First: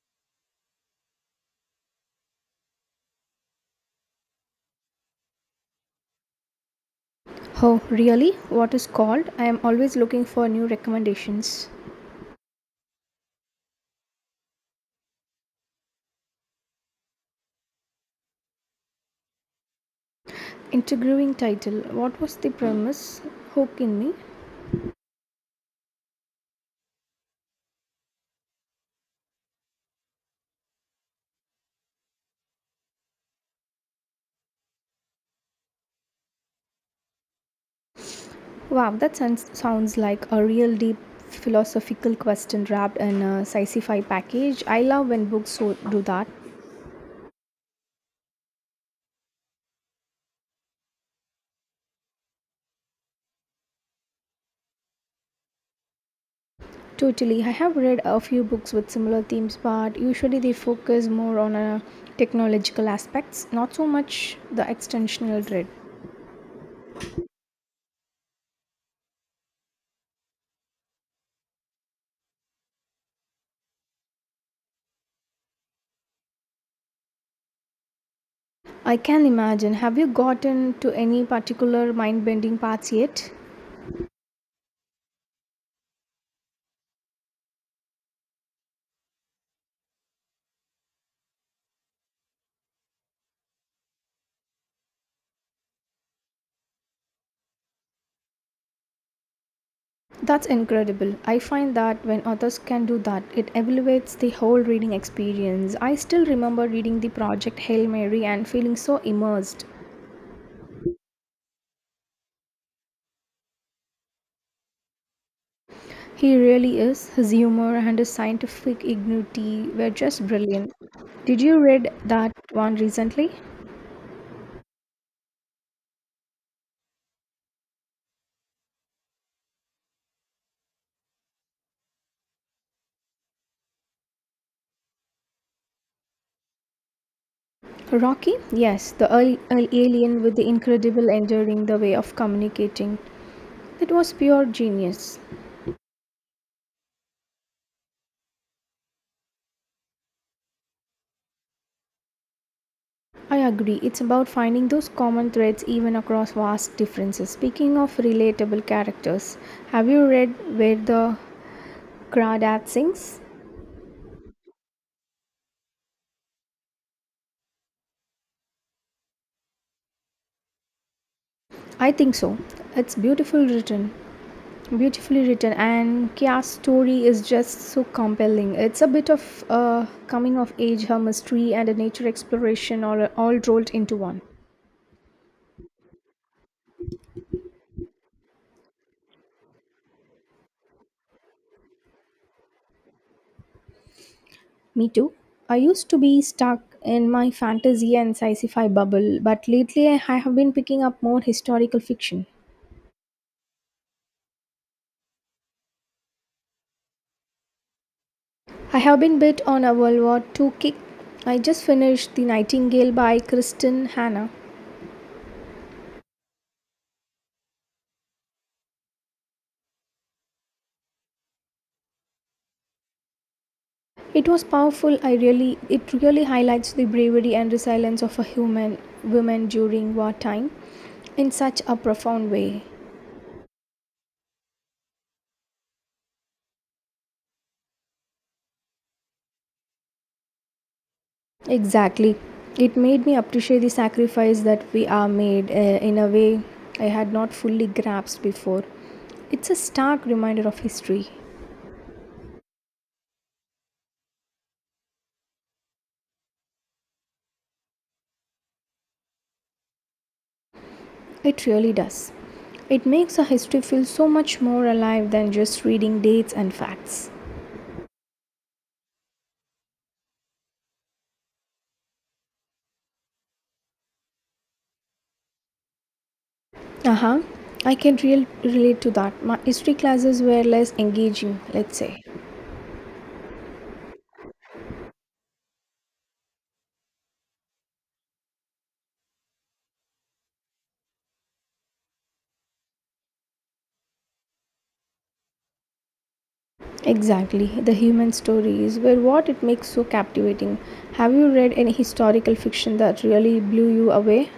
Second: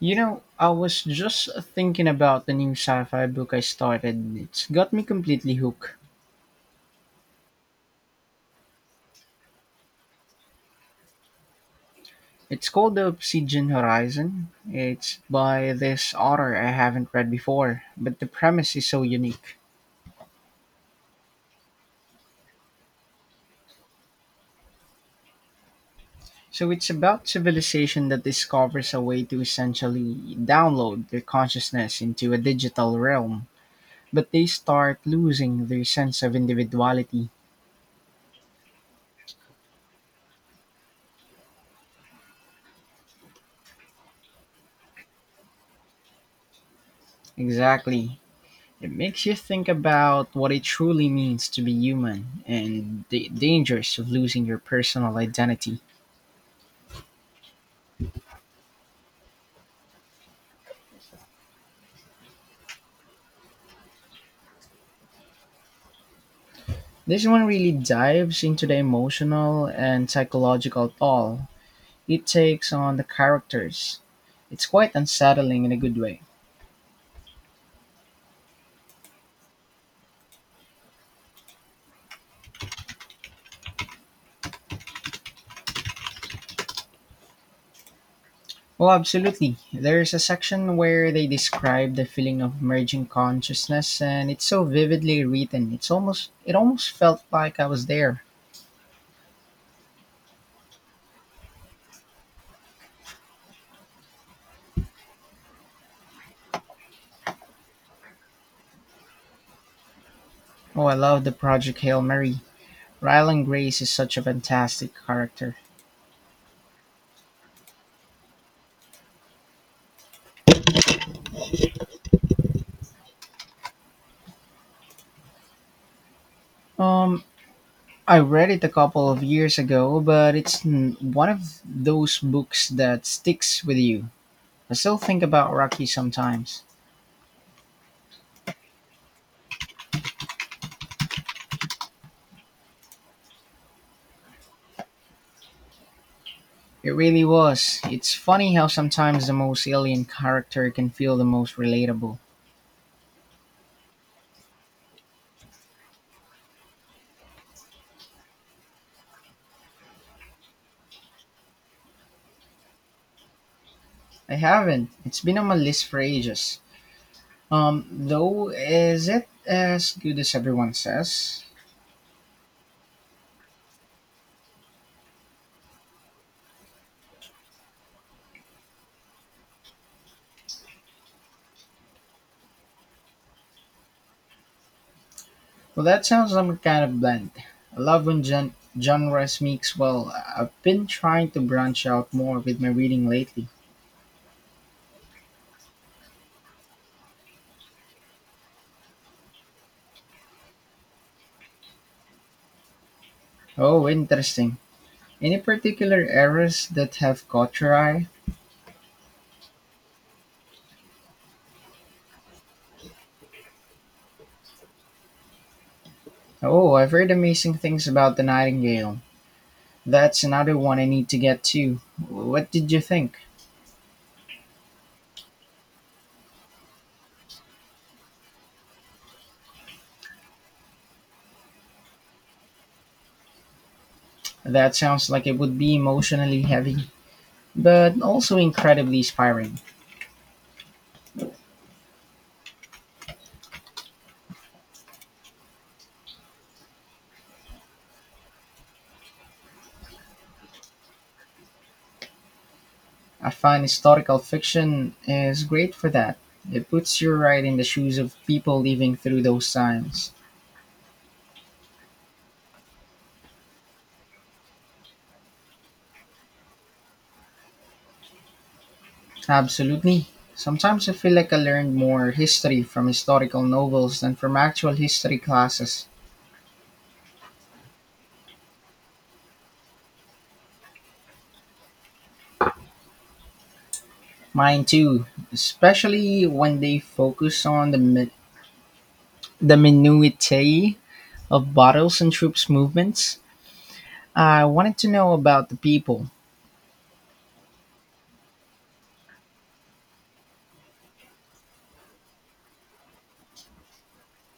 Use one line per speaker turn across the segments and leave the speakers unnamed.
You know, I was just thinking about the new sci-fi book I started. It's got me completely hooked.
Oh, really? What is called? I am always looking for new recommendations.
It's called The Obsidian Horizon. It's by this author I haven't read before, but the premise is so unique.
Interviewing title. What was the premise? Hook in me.
So it's about civilization that discovers a way to essentially download their consciousness into a digital realm, but they start losing their sense of individuality.
Wow, that sounds like a real deep philosophical question wrapped in a sci-fi package. I love when books so do that.
Exactly. It makes you think about what it truly means to be human and the dangers of losing your personal identity.
Totally. I have read a few books with similar themes, but usually they focus more on technological aspects, not so much the extensional dread.
This one really dives into the emotional and psychological toll it takes on the characters. It's quite unsettling in a good way.
I can imagine. Have you gotten to any particular mind bending parts yet?
Oh, absolutely. There's a section where they describe the feeling of merging consciousness and it's so vividly written. It almost felt like I was there.
That's incredible. I find that when others can do that, it elevates the whole reading experience. I still remember reading the Project Hail Mary and feeling so immersed.
Oh, I love the Project Hail Mary. Rylan Grace is such a fantastic character.
He really is. His humor and his scientific ingenuity were just brilliant. Did you read that one recently?
Um, I read it a couple of years ago, but it's one of those books that sticks with you. I still think about Rocky sometimes.
Rocky? Yes, the alien with the incredible enduring the way of communicating. That was pure genius.
It really was. It's funny how sometimes the most alien character can feel the most relatable.
I agree. It's about finding those common threads even across vast differences. Speaking of relatable characters, have you read Where the Crawdad Sings?
I haven't. It's been on my list for ages. Though, is it as good as everyone says?
I think so. It's beautifully written, and Kia's story is just so compelling. It's a bit of a coming of age, her mystery, and a nature exploration all rolled into one.
Well, that sounds like a kind of blend. I love when genres mix well. I've been trying to branch out more with my reading lately.
Me too. I used to be stuck in my fantasy and sci fi bubble, but lately I have been picking up more historical fiction.
Oh, interesting. Any particular eras that have caught your eye?
I have been bit on a World War II kick. I just finished The Nightingale by Kristen Hannah.
Oh, I've heard amazing things about The Nightingale. That's another one I need to get to. What did you think?
It was powerful. I really It really highlights the bravery and resilience of a human woman during wartime in such a profound way.
That sounds like it would be emotionally heavy, but also incredibly inspiring.
Exactly. It made me appreciate the sacrifice that we are made in a way I had not fully grasped before. It's a stark reminder of history.
I find historical fiction is great for that. It puts you right in the shoes of people living through those times.
It really does. It makes a history feel so much more alive than just reading dates and facts.
Absolutely. Sometimes I feel like I learned more history from historical novels than from actual history classes.
Aha, I can real relate to that. My history classes were less engaging, let's say.
Mine too, especially when they focus on the minutiae of battles and troops movements. I wanted to know about the people.
Exactly. The human stories were what it makes so captivating. Have you read any historical fiction that really blew you away?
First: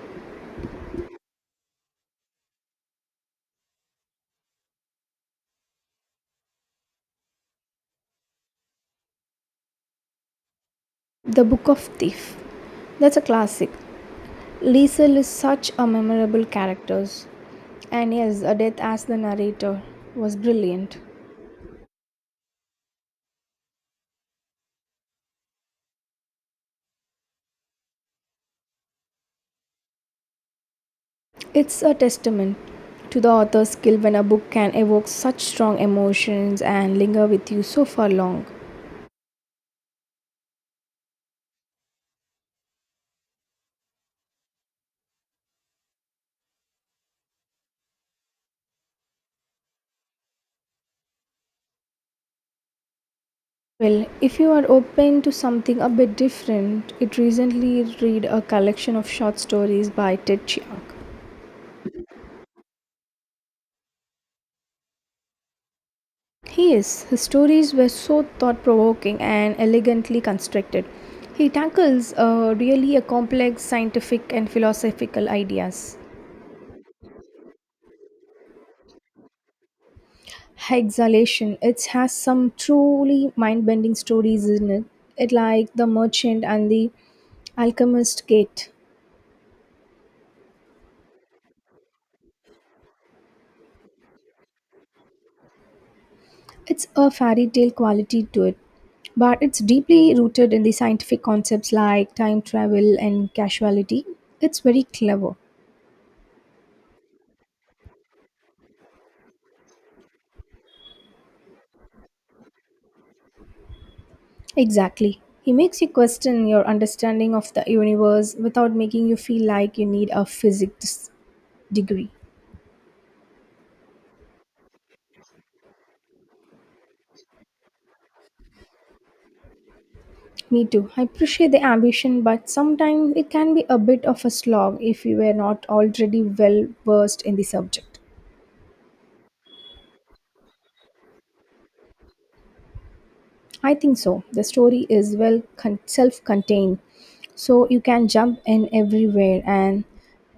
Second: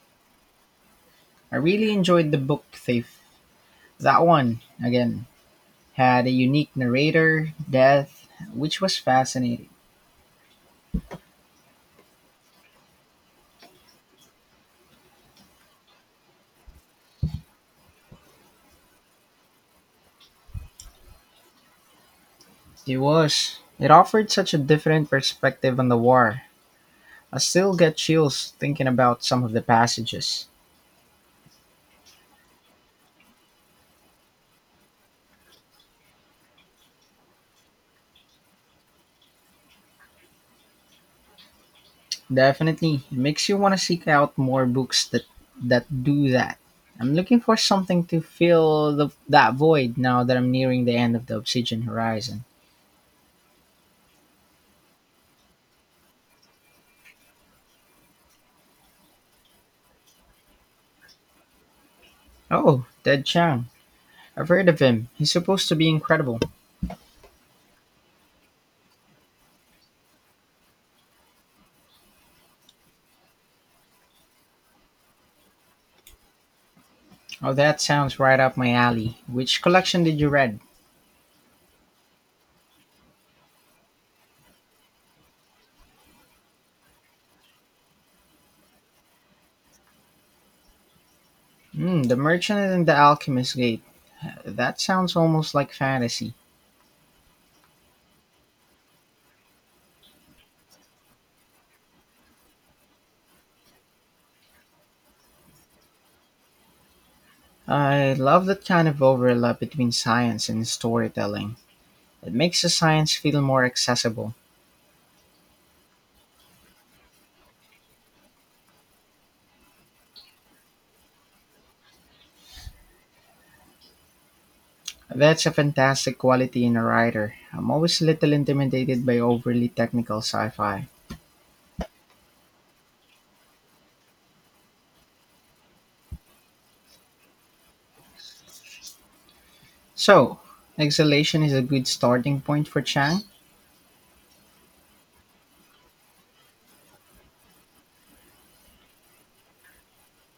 I really enjoyed the book thief. That one again. Had a unique narrator, death, which was fascinating.
The Book of Thief. That's a classic. Liesel is such a memorable character. And yes, Adeth as the narrator was brilliant.
It was. It offered such a different perspective on the war. I still get chills thinking about some of the passages.
It's a testament to the author's skill when a book can evoke such strong emotions and linger with you so far long.
Definitely, it makes you want to seek out more books that do that. I'm looking for something to fill that void now that I'm nearing the end of the Obsidian Horizon.
Well, if you are open to something a bit different, it recently read a collection of short stories by Ted Chiang.
Oh, Ted Chiang. I've heard of him. He's supposed to be incredible.
He is. His stories were so thought provoking and elegantly constructed. He tackles really a complex scientific and philosophical ideas.
Oh, that sounds right up my alley. Which collection did you read?
Exhalation. It has some truly mind-bending stories in it. It like The Merchant and The Alchemist Gate.
Hmm, the Merchant and the Alchemist's Gate. That sounds almost like fantasy.
It's a fairy tale quality to it, but it's deeply rooted in the scientific concepts like time travel and causality. It's very clever.
I love that kind of overlap between science and storytelling. It makes the science feel more accessible.
Exactly. He makes you question your understanding of the universe without making you feel like you need a physics degree.
That's a fantastic quality in a writer. I'm always a little intimidated by overly technical sci
Me
fi.
too. I appreciate the ambition, but sometimes it can be a bit of a slog if you were not already well versed in the subject.
So, Exhalation is a good starting point for Chang?
I think so. The story is self contained, so you can jump in everywhere, and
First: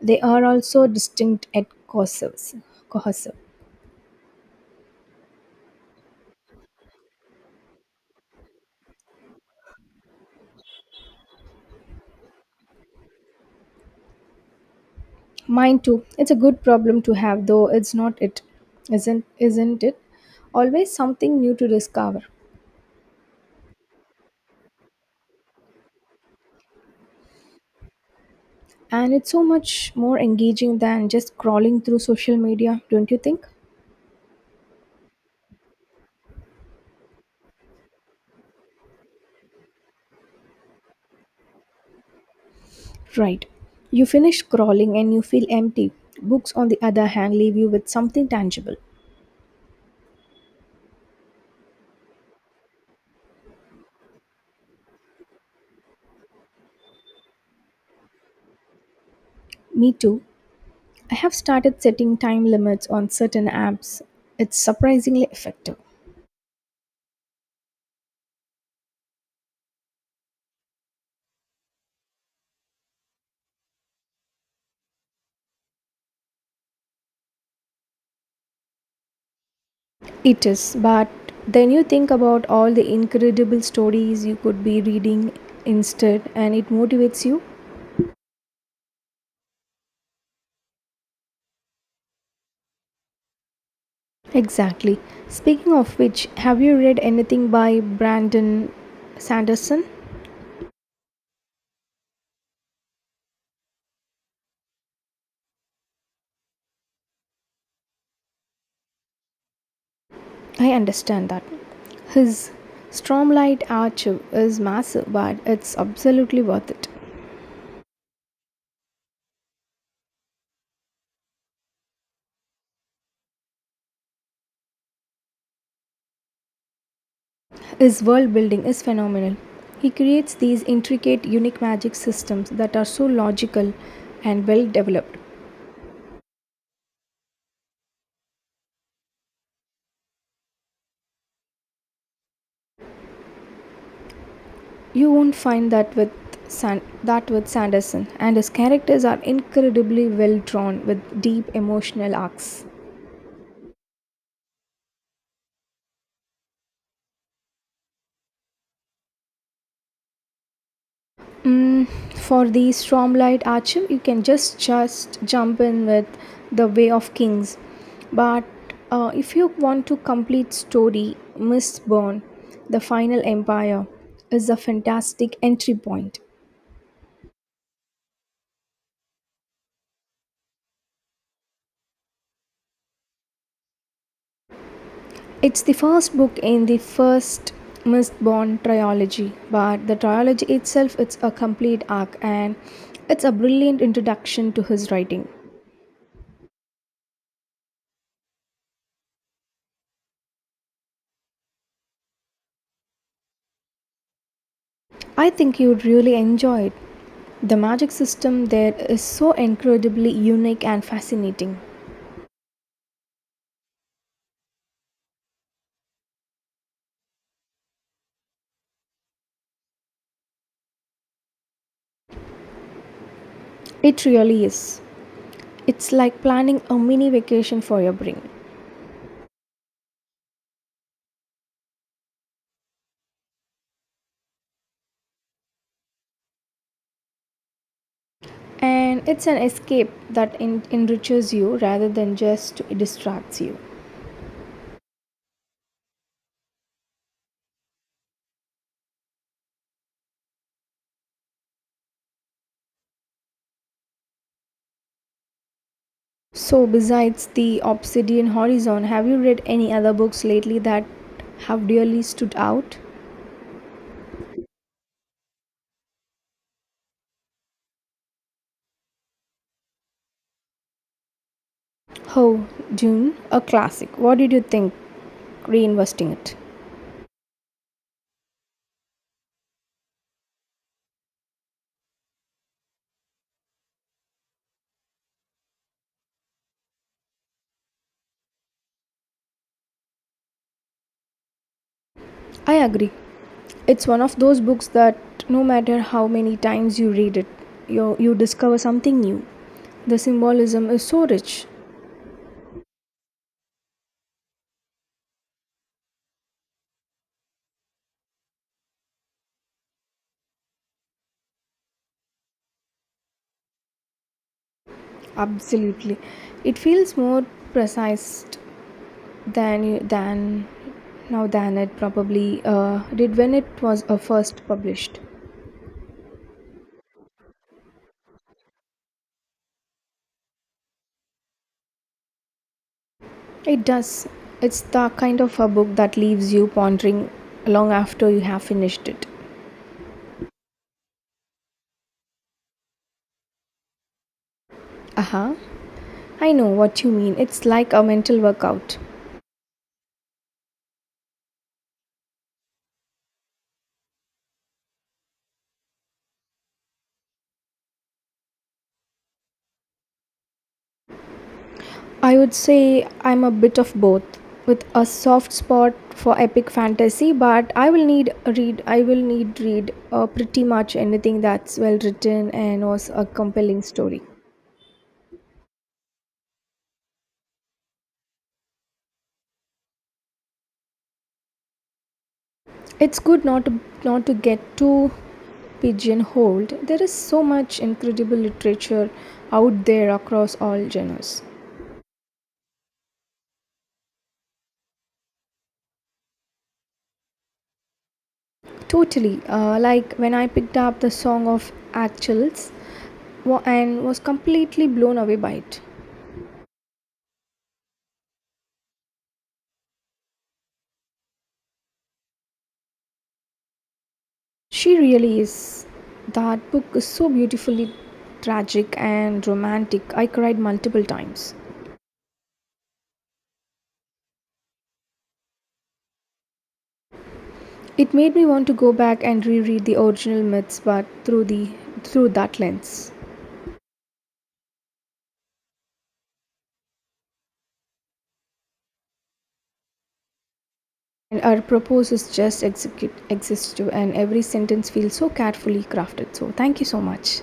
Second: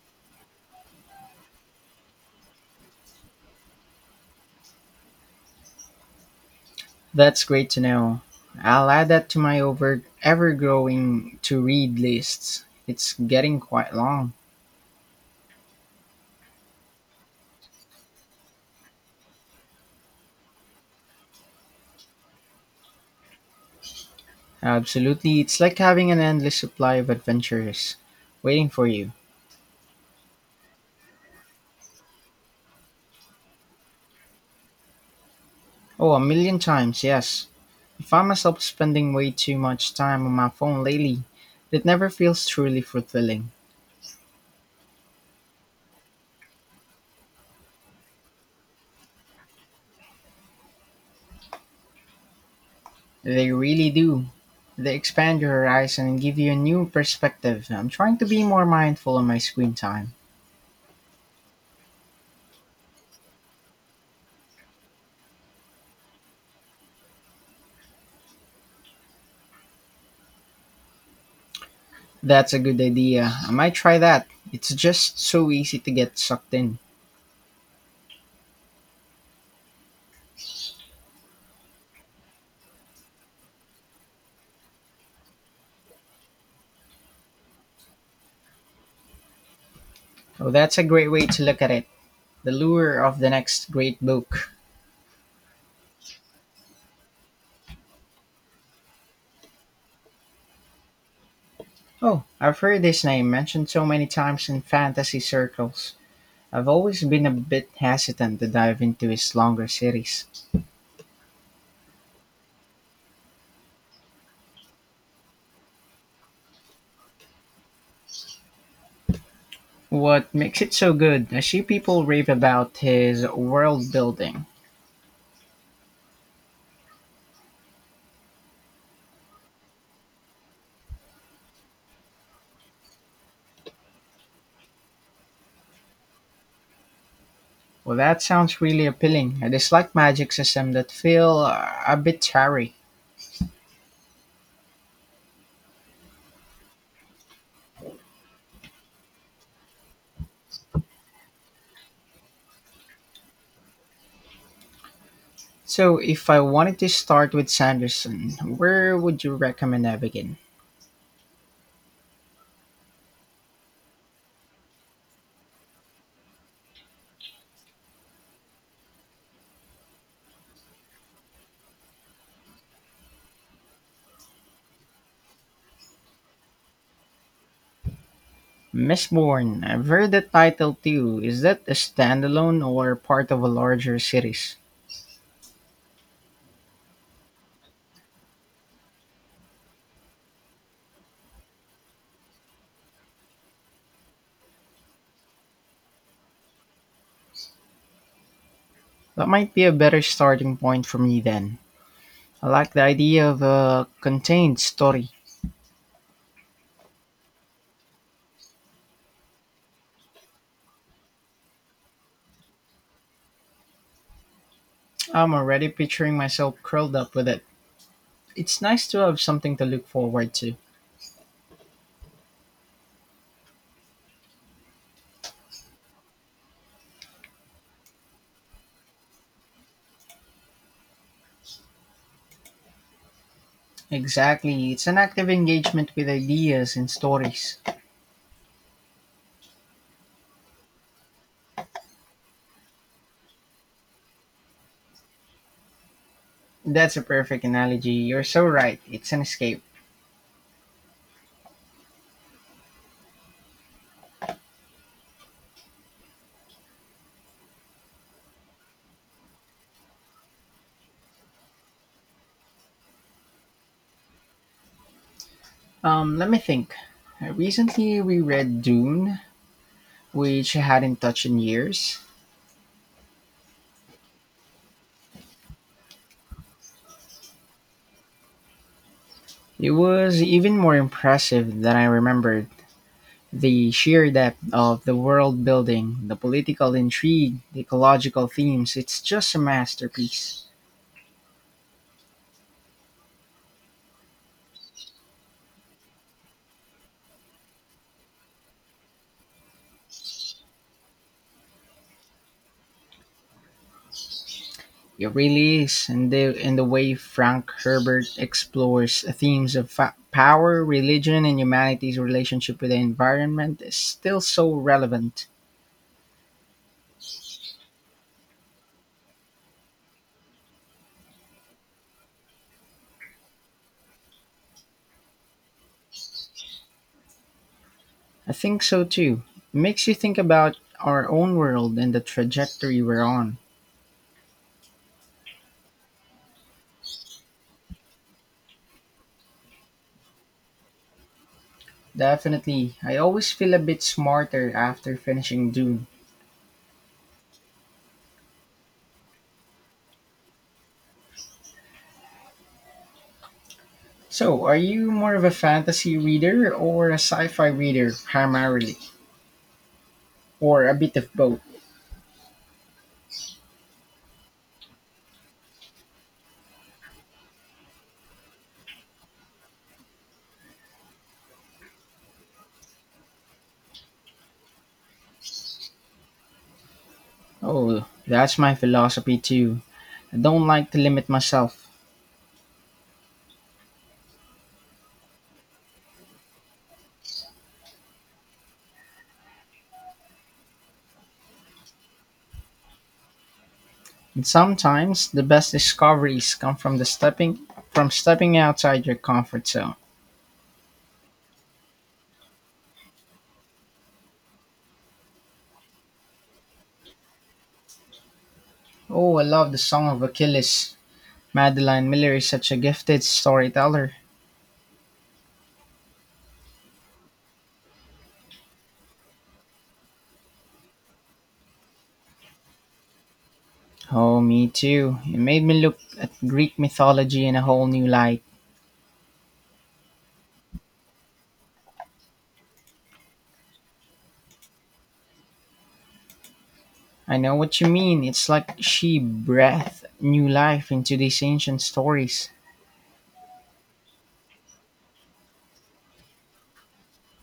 they are also distinct at courses. Cohesive.
That's great to know. I'll add that to my over ever growing to read lists. It's getting quite long.
Mine too. It's a good problem to have, though it's not it. Isn't it? Always something new to discover.
Absolutely. It's like having an endless supply of adventures waiting for you.
And it's so much more engaging than just crawling through social media, don't you think?
Oh, a million times, yes. I find myself spending way too much time on my phone lately. It never feels truly
Right.
fulfilling.
You finish crawling and you feel empty. Books, on the other hand, leave you with something tangible.
They really do. They expand your horizon and give you a new perspective. I'm trying to be more mindful on my screen
Me
time.
too. I have started setting time limits on certain apps. It's surprisingly effective.
That's a good idea. I might try that. It's just so easy to get sucked in.
It is, but then you think about all the incredible stories you could be reading instead, and it motivates you.
Oh, that's a great way to look at it. The lure of the next great book.
Exactly. Speaking of which, have you read anything by Brandon Sanderson?
Oh, I've heard this name mentioned so many times in fantasy circles. I've always been a bit hesitant to dive into his longer series.
I understand that. His Stormlight Archive is massive, but it's absolutely worth it.
What makes it so good? I see people rave about his world building.
His world building is phenomenal. He creates these intricate, unique magic systems that are so logical and well developed.
Well, that sounds really appealing. I dislike magic systems that feel a bit tarry.
You won't find that with San- that with Sanderson, and his characters are incredibly well drawn with deep emotional arcs.
So, if I wanted to start with Sanderson, where would you recommend I begin?
Mm, for the Stormlight Archer, you can just jump in with the Way of Kings. But if you want to complete story, Mistborn, the Final Empire, is a fantastic entry point.
Mistborn, I've heard the title too. Is that a standalone or part of a larger series?
It's the first book in the first Mistborn trilogy, but the trilogy itself it's a complete arc and it's a brilliant introduction to his writing.
That might be a better starting point for me then. I like the idea of a contained story.
I think you would really enjoy it. The magic system there is so incredibly unique and fascinating.
I'm already picturing myself curled up with it. It's nice to have something to look forward to.
It really is. It's like planning a mini vacation for your brain.
Exactly. It's an active engagement with ideas and stories.
And it's an escape that enriches you rather than just distracts you.
That's a perfect analogy. You're so right. It's an escape.
So, besides the Obsidian Horizon, have you read any other books lately that have really stood out?
Let me think. I recently reread Dune, which I hadn't touched in years.
Oh, Dune, a classic. What did you think reinvesting it?
It was even more impressive than I remembered. The sheer depth of the world building, the political intrigue, the ecological themes, it's just a masterpiece.
I agree. It's one of those books that no matter how many times you read it, you discover something new. The symbolism is so rich.
It really is. And the way Frank Herbert explores themes of power, religion, and humanity's relationship with the environment is still so relevant.
Absolutely. It feels more precise than now than it probably did when it was first published.
I think so too. It makes you think about our own world and the trajectory we're on.
It does. It's the kind of a book that leaves you pondering long after you have finished it.
Definitely. I always feel a bit smarter after
Aha.
finishing Dune.
I know what you mean. It's like a mental workout.
So, are you more of a fantasy reader or a sci-fi reader primarily, or a bit of both?
I would say I'm a bit of both, with a soft spot for epic fantasy, but I will need read pretty much anything that's well written and was a compelling story.
Oh, that's my philosophy too. I don't like to limit myself.
It's good not to get too pigeonholed. There is so much incredible literature out there across all genres.
And sometimes the best discoveries come from the stepping from stepping outside your
Totally,
comfort zone.
like when I picked up the Song of Achilles and was completely blown away by it.
Oh, I love the Song of Achilles. Madeline Miller is such a gifted storyteller.
She really is. That book is so beautifully tragic and romantic. I cried multiple times.
Oh, me too. It made me look at Greek mythology in a whole new
It made
light.
me want to go back and reread the original myths but through that lens.
I know what you mean. It's like she breathed new life into these
And her
ancient
propose is
stories.
just execute exhaustive and every sentence feels so carefully crafted. So thank you so much.